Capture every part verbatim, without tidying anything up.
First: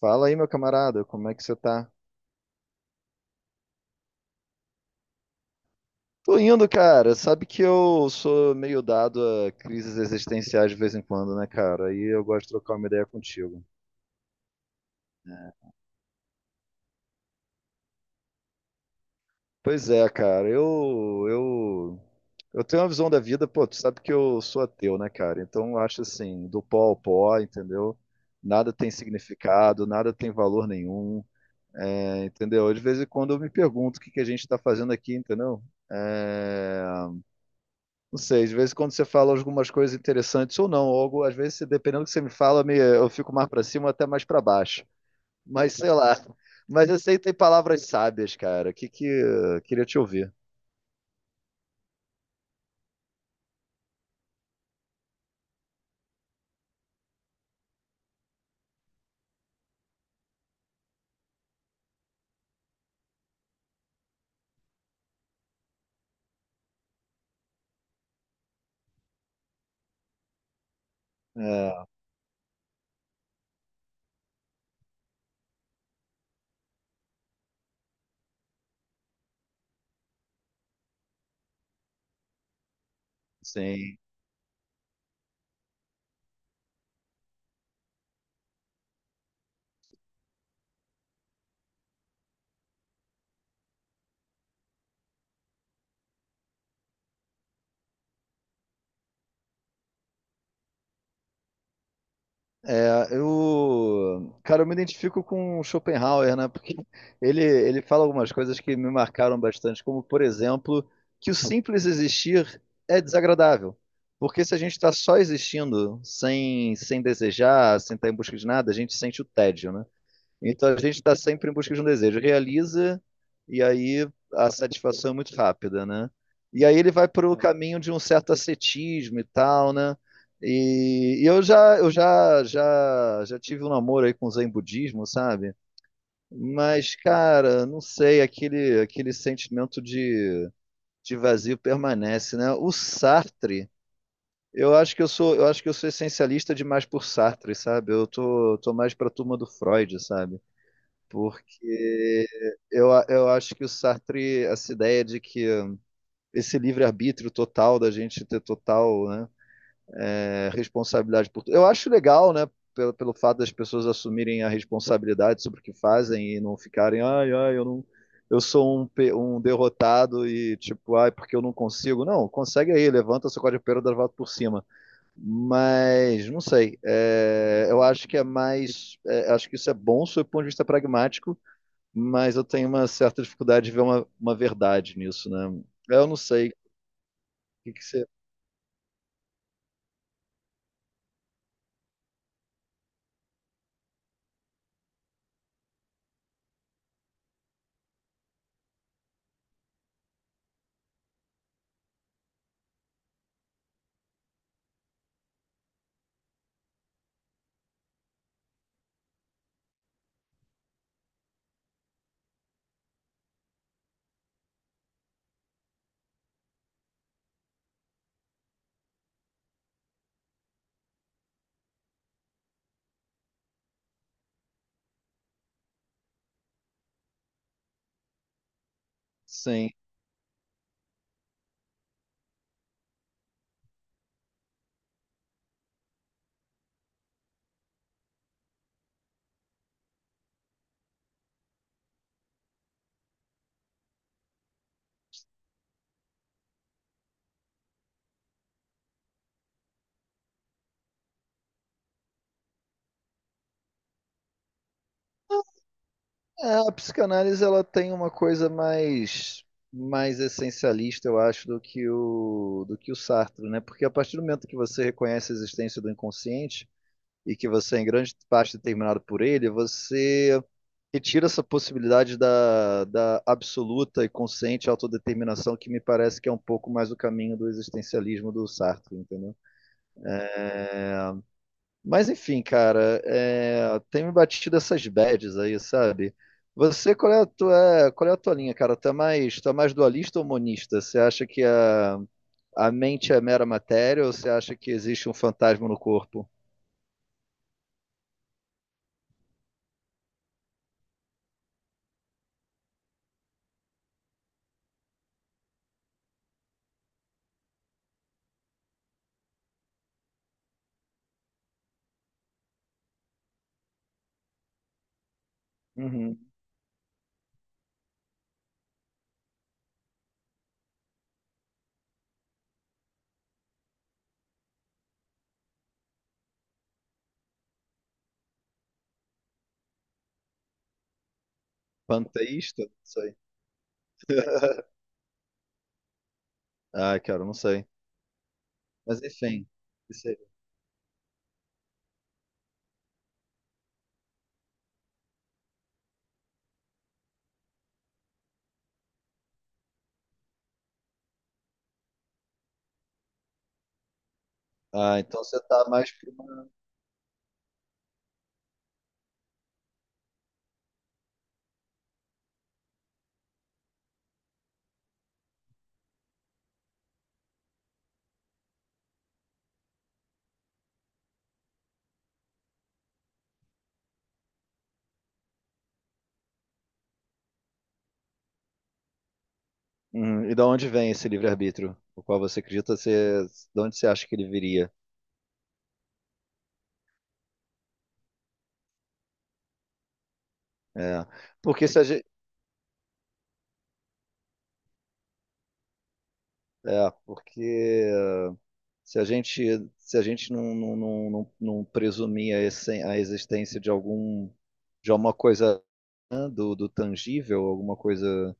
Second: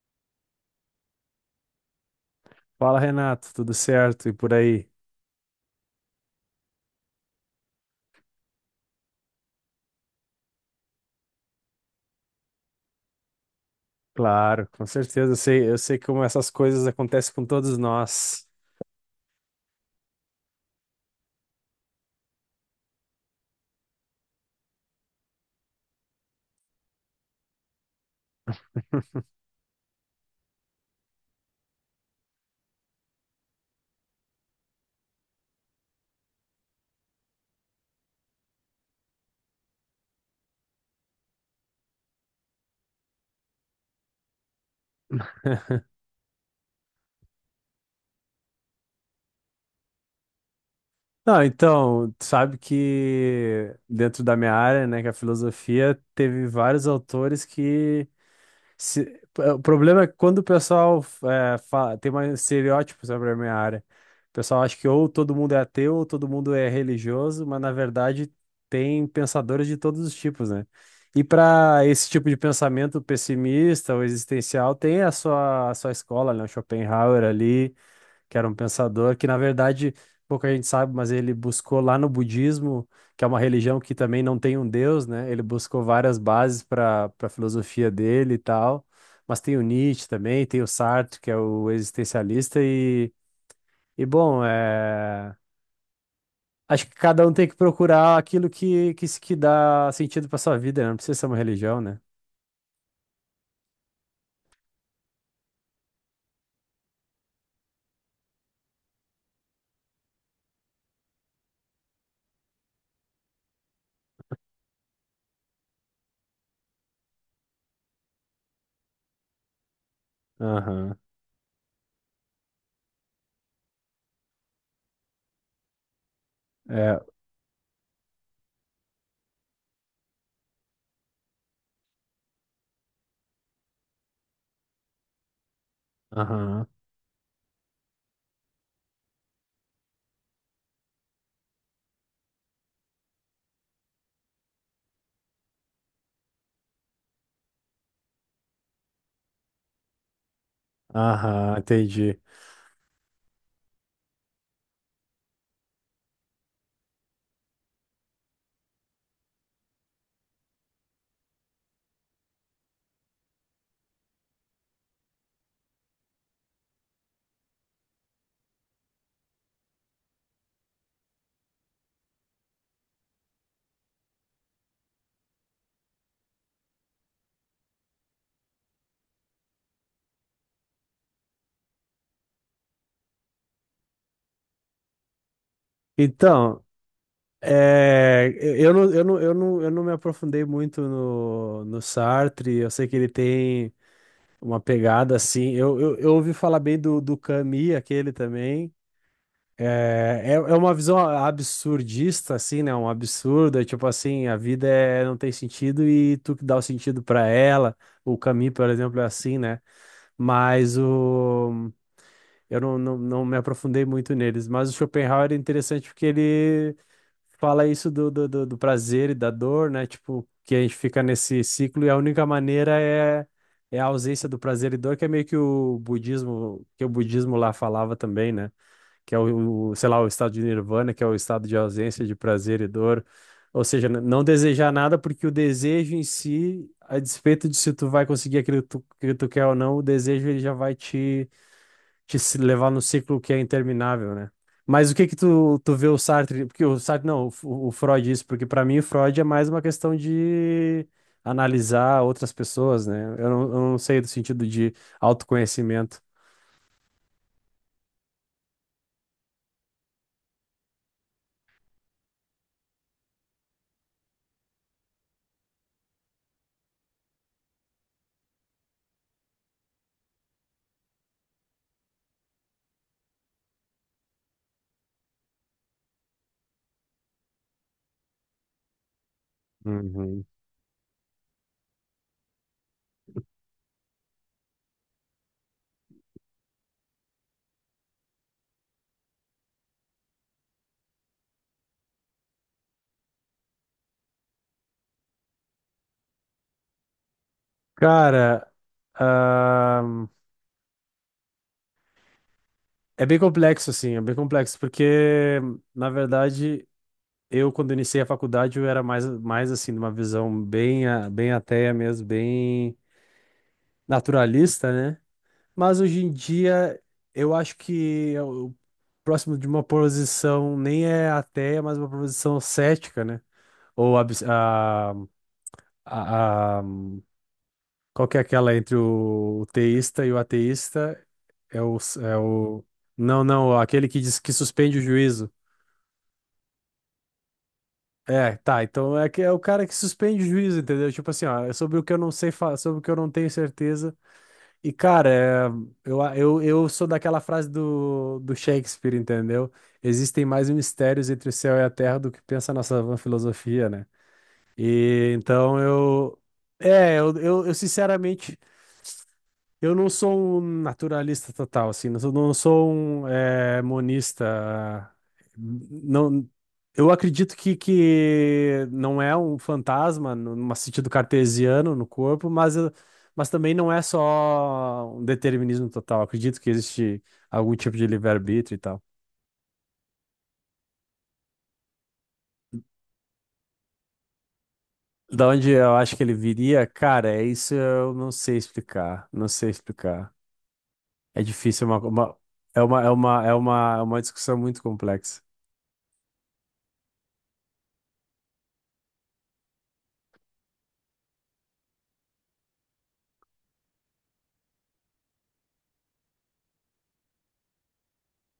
Fala aí, meu camarada, como é que você tá? Fala, Renato, tudo certo? E por aí? Tô indo, cara. Sabe que eu sou meio dado a crises existenciais de vez em quando, né, cara? Aí eu gosto de trocar uma ideia contigo. Claro, com certeza. Eu sei, eu sei como essas coisas acontecem com todos nós. Pois é, cara. Eu, eu, eu tenho uma visão da vida, pô, tu sabe que eu sou ateu, né, cara? Então eu acho assim, do pó ao pó, entendeu? Nada tem significado, nada tem valor nenhum, é, entendeu? De vez em quando eu me pergunto o que que a gente tá fazendo aqui, entendeu? É, Não sei, às vezes quando você fala algumas coisas interessantes ou não, ou algo, às vezes, dependendo do que você me fala, me- eu fico mais para cima ou até mais para baixo. Mas sei lá. Mas eu sei que tem palavras sábias, cara. Que que queria te ouvir. Não, então, tu sabe que dentro da minha área, né, que é a filosofia, teve vários autores que Se- o problema é que quando o pessoal é, fa- tem mais estereótipos sobre a minha área. O pessoal acha que ou todo mundo é ateu ou todo mundo é religioso, mas na verdade tem pensadores de todos os tipos, né? E para É, esse tipo de pensamento pessimista ou existencial, tem a sua, a sua escola, né? O Schopenhauer ali, que era um pensador que, na verdade, pouca gente sabe, mas ele buscou lá no budismo, que é uma religião que sim. também não tem um deus, né? Ele buscou várias bases para para a filosofia dele e tal. Mas tem o Nietzsche também, tem o Sartre, que é o existencialista, e, e bom, é... acho que cada um tem que procurar aquilo que, que, se- que dá sentido para sua vida, né? Não precisa ser uma religião, né? É, eu, cara, eu me identifico com o Schopenhauer, né? Porque ele, ele fala algumas coisas que me marcaram bastante, como, por exemplo, que o simples existir é desagradável. Porque se a gente está só existindo, sem, sem desejar, sem estar em busca de nada, a gente sente o tédio, né? Então a gente Aham, está sempre em busca de um desejo. Realiza, e aí a satisfação é muito rápida, né? E aí ele é, vai para o caminho de um certo ascetismo e tal, né? E, e eu já, eu já, já, já tive um namoro aí com o Zen budismo, sabe? aham, Mas, cara, não sei, aquele, aquele sentimento de, de vazio permanece, né? O Sartre, eu acho que eu sou, eu acho que eu sou essencialista demais por Sartre, sabe? Eu tô, tô mais pra turma do Freud, sabe? aham, entendi. Porque eu, a- eu acho que o Sartre, essa ideia de que esse livre-arbítrio total, da gente ter total, né, é, responsabilidade por tudo. Eu acho legal, né, pelo, pelo fato das pessoas assumirem a responsabilidade sobre o que fazem e não ficarem, ai, ai, eu não, eu sou um, pe- um derrotado e tipo, ai, porque eu não consigo. Não, consegue aí, levanta, sacode a poeira, dá a volta por cima. Mas, não sei, é, eu acho que é mais, é, acho que isso é bom sob o ponto de vista pragmático, mas eu tenho uma certa dificuldade de ver uma, uma verdade nisso, né? Eu não sei o Então, que que você. é, eu não, eu não, eu não, eu não me aprofundei muito no, no Sartre, eu sei que ele tem uma pegada assim. Eu, eu, eu ouvi falar bem do, do Camus, aquele também. É, é, é uma visão absurdista, assim, né? Um absurdo, é tipo assim, a vida é, não tem sentido e tu que dá o sentido pra ela. O Camus, por exemplo, é assim, né? Mas o, eu não, não, não me aprofundei muito neles, mas o Schopenhauer é interessante porque ele fala isso do, do, do, do prazer e da dor, né? Tipo, que a gente fica nesse ciclo e a única maneira é, é a ausência do prazer e dor, que é meio que o budismo, que o budismo lá falava também, né? Que é o, Sim. o, sei lá, o estado de nirvana, que é o estado de ausência de prazer e dor. Ou seja, n- não desejar nada porque o desejo em si, a despeito de se tu vai conseguir aquilo que tu, que tu quer ou não, o desejo ele já vai te te se levar no ciclo que é interminável, né? Mas o que que tu, tu vê o Sartre, porque o Sartre, não, o, o Freud isso, porque para mim o Freud é mais uma questão de analisar outras pessoas, né? Eu não, eu não sei do sentido de autoconhecimento. É, a psicanálise ela tem uma coisa mais mais essencialista, eu acho, do que o do que o Sartre, né? Porque a partir do momento que você reconhece a existência do inconsciente e que você é em grande parte é determinado por ele, você retira essa possibilidade da, da absoluta e consciente autodeterminação, que me parece que é um pouco mais o caminho do existencialismo do Sartre, entendeu? Uhum. Mas enfim, cara, é, tem me batido essas bads aí, sabe? Você, qual é a tua, qual é a tua linha, cara? Tu é mais, tu é mais dualista ou monista? Você acha que a, a mente é mera matéria ou você acha que existe um fantasma no corpo? Cara, ahn, é bem complexo, assim, é bem complexo, porque, na verdade, eu, quando iniciei a faculdade, eu era mais, mais assim, de uma visão bem, a- bem ateia mesmo, bem naturalista, né? Mas hoje em Uhum. dia, eu acho que é o próximo de uma posição nem é ateia, mas uma posição cética, né? Ou abs- a, a, a- qual que é aquela entre o, o teísta e o ateísta? É o, é Panteísta? o. Não sei. Não, não, aquele que diz que suspende o juízo. Ah, cara, não sei. É, tá, então Mas é, que é o enfim. cara que que seja. suspende o juízo, entendeu? Tipo assim, ó, é sobre o que eu não sei, fa- sobre o que eu não tenho certeza. E, cara, é, eu, eu, eu sou daquela frase do, do Shakespeare, entendeu? Existem mais mistérios entre o céu e a terra do que pensa a nossa vã filosofia, né? Ah, E então você então tá mais pro... eu. É, eu, eu, eu, sinceramente eu não sou um naturalista total, assim, não sou, não sou um eh, monista. Não, eu acredito que, que não é um fantasma, no num sentido cartesiano no corpo, mas, eu- mas também não é só um determinismo total. Acredito que existe algum tipo de livre-arbítrio e tal. Uhum. E da onde vem esse livre-arbítrio? O qual você acredita ser... De onde você acha que ele viria? Da onde eu acho que ele viria, cara, é isso eu não sei explicar, não sei explicar. É. É difícil, Porque é uma, se a gente... uma- é uma, é uma, é uma, é uma discussão muito complexa. É, porque... se a gente, se a gente não, não, não, não, não presumir a, essen- a existência de algum, de alguma coisa, né, do, do tangível, alguma coisa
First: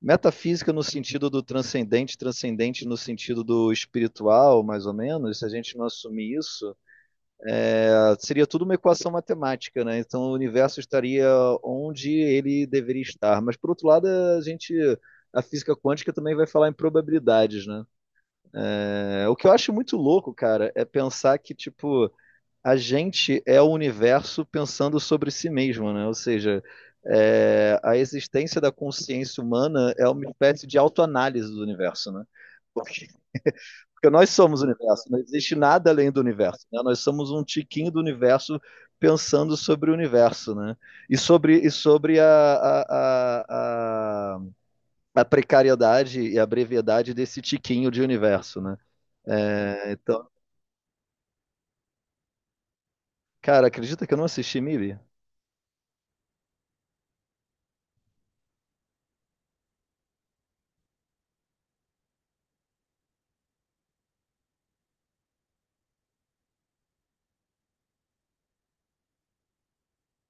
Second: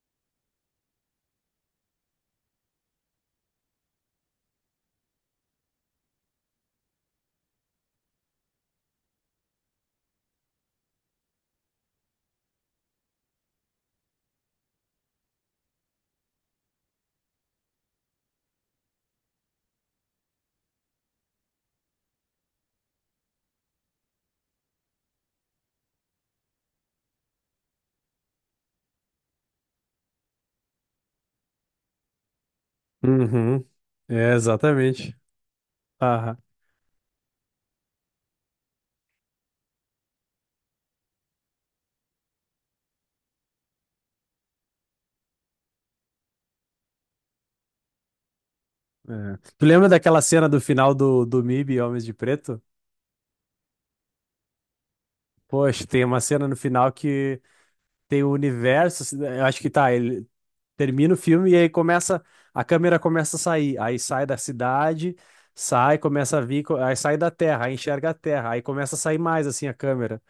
metafísica, no sentido do transcendente, transcendente no sentido do espiritual, mais ou menos, se a gente não assumir isso, ah, seria tudo uma equação matemática, né? Então o universo estaria onde ele deveria estar. Mas por outro lado, a gente a física quântica também vai falar em probabilidades, né? É, o que eu acho muito louco, cara, é pensar que, tipo, a gente é o universo pensando sobre si mesmo, né? Ou seja, é, a existência da consciência humana é uma espécie de autoanálise do universo, né? Porque Uhum. porque nós É, somos o universo, exatamente. não existe nada além do Aham. universo, né? Nós somos um tiquinho do universo pensando sobre o universo, né? E sobre, e sobre a, a, a a precariedade e a brevidade desse tiquinho de universo, né? É. Tu lembra É, daquela então, cena do final do, do M I B, Homens de Preto? cara, acredita que eu não assisti meibi? Poxa, tem uma cena no final que tem o universo assim. Eu acho que tá, ele termina o filme e aí começa. A câmera começa a sair. Aí sai da cidade, sai, começa a vir, co- aí sai da Terra, aí enxerga a Terra, aí começa a sair mais assim a câmera.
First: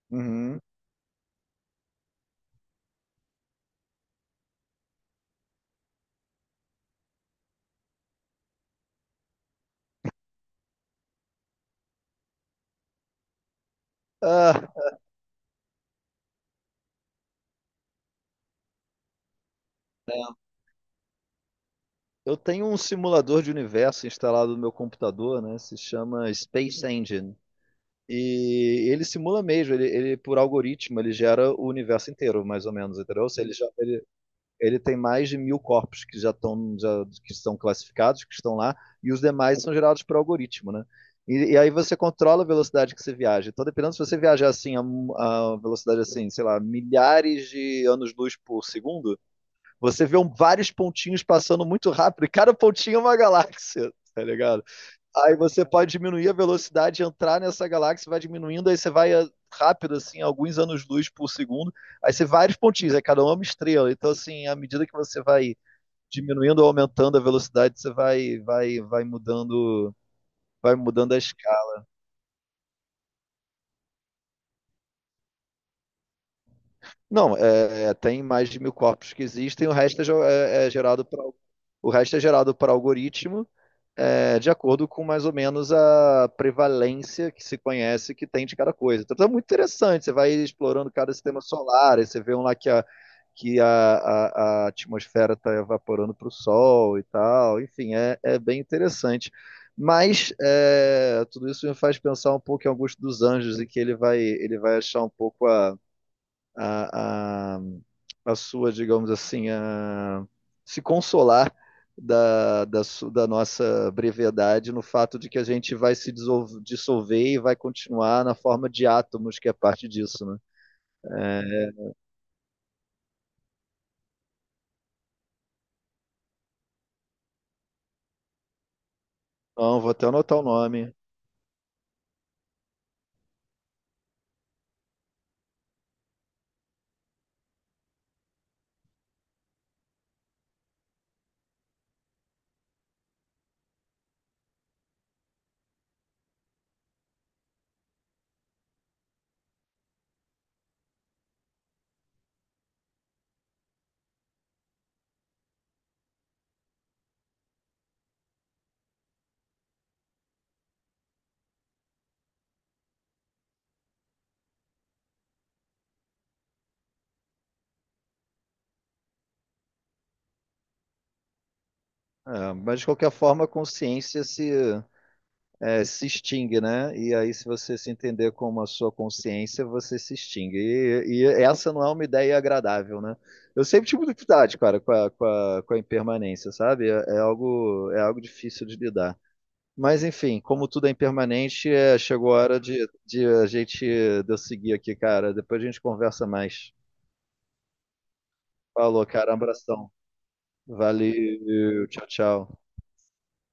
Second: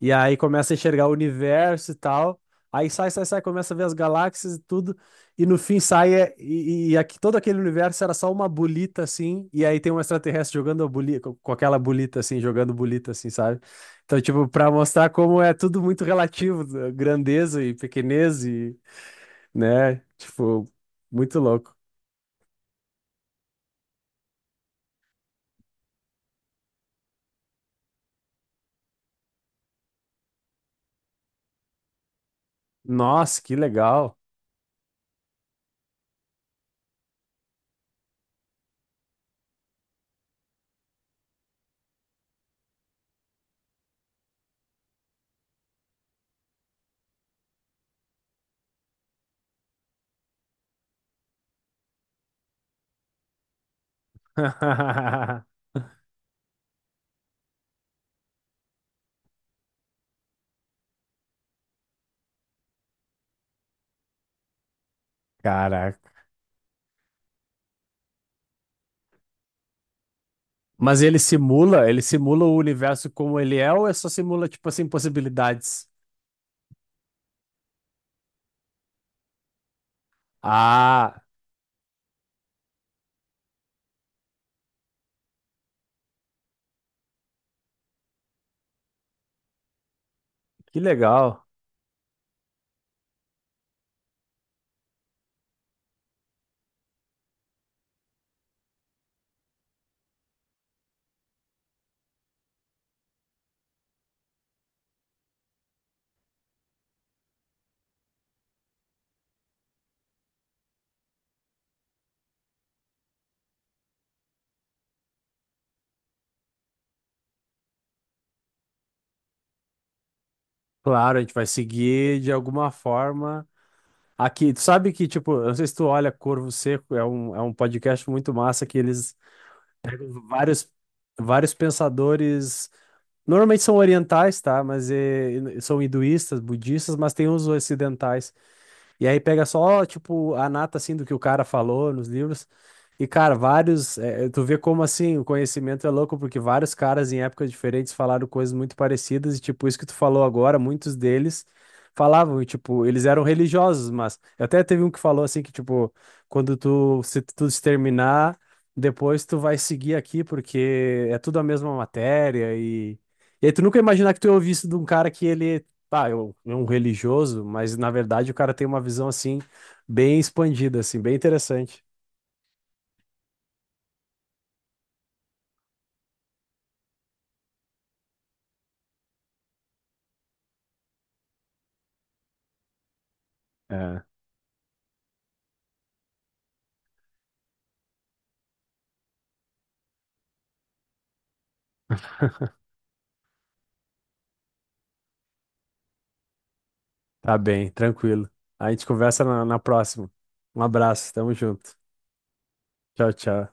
E aí Uhum. começa a enxergar o universo e tal. Aí sai, sai, sai, começa a ver as galáxias e tudo. E no fim sai é- e, e aqui, todo aquele universo era só uma bolita assim. E aí tem um extraterrestre jogando a bolita, com com aquela bolita assim, jogando bolita assim, sabe? Então, tipo, pra Ah, mostrar como é tudo muito relativo, né, grandeza e pequenez e, né? Tipo, muito louco. eu tenho um simulador de universo instalado no meu computador, né? Se chama Space Engine. E ele simula mesmo, ele, ele por algoritmo, ele gera o universo inteiro, mais ou menos, entendeu? Se Nossa, ele, que já- ele- legal. ele tem mais de mil corpos que já estão já, que são classificados, que estão lá, e os demais são gerados por algoritmo, né? E, e aí você controla a velocidade que você viaja. Então, dependendo se você viajar assim a, a velocidade assim, sei lá, milhares de anos-luz por segundo, você vê um, vários pontinhos passando muito rápido, e cada pontinho é uma galáxia, tá ligado? Aí você pode diminuir a velocidade, entrar nessa galáxia, vai diminuindo, aí você vai ah, rápido, assim, alguns anos-luz por segundo. Aí você vários pontinhos, aí cada um é uma estrela. Então, assim, à medida que você vai Caraca. diminuindo ou aumentando a velocidade, você vai, vai, vai mudando. Vai Mas mudando ele a escala. simula, ele simula o universo como ele é ou é só simula, tipo assim, possibilidades? Não, é, é, tem mais de mil corpos que existem, o resto é, ge- é- é gerado para Ah, o resto é gerado por algoritmo, é, de acordo com mais ou menos a prevalência que se conhece que tem de cada coisa. Então é muito interessante, você vai que explorando cada sistema legal. solar, aí você vê um lá que a, que a, a, a atmosfera está evaporando para o Sol e tal, enfim, é, é bem interessante. Mas é, tudo isso me faz pensar um pouco em Augusto dos Anjos, e que ele vai ele vai achar um pouco a a, a, a sua, digamos assim, a, se consolar da, da, da nossa brevidade no fato de que a gente vai se dissolver e vai continuar na forma de átomos, que é parte disso, né? Claro, a gente vai É, seguir de alguma forma. Aqui, tu sabe que, tipo, eu não sei se tu olha Corvo Seco, é um, é um podcast muito massa que eles, então, vou até anotar o vários, nome. vários pensadores, normalmente são orientais, tá? Mas eh, são hinduístas, budistas, mas tem os ocidentais. E aí pega só, tipo, a nata, assim, do que o cara falou nos livros. E, cara, vários. eh, tu vê como, assim, o conhecimento é louco, porque vários caras em épocas diferentes falaram coisas muito parecidas. E, tipo, isso que tu falou agora, muitos deles falavam, e, tipo, eles eram religiosos, mas. Até teve um que falou, assim, que, tipo, quando tu se, tu se terminar, depois tu vai seguir aqui, porque é tudo a mesma matéria. E, e aí tu nunca imaginar que tu ia ouvir isso de um cara que ele tá, eu, é um religioso, mas na verdade o cara tem uma visão assim, bem expandida, assim, bem interessante. É, mas, de qualquer forma, a consciência se, é, se extingue, né? E aí, se você se entender como a sua consciência, você se extingue. E, e essa não é uma ideia agradável, né? Eu sempre É, tive dificuldade, cara, com a, com a, com a impermanência, sabe? É, é algo, é algo difícil de lidar. Mas, enfim, como tudo é impermanente, é, chegou a hora de, de a gente de eu seguir aqui, cara. Depois a gente conversa mais. tá bem, tranquilo. A gente Falou, conversa cara. Um na, na abração. próxima. Um abraço, tamo junto. Valeu. Tchau, tchau. Tchau, tchau.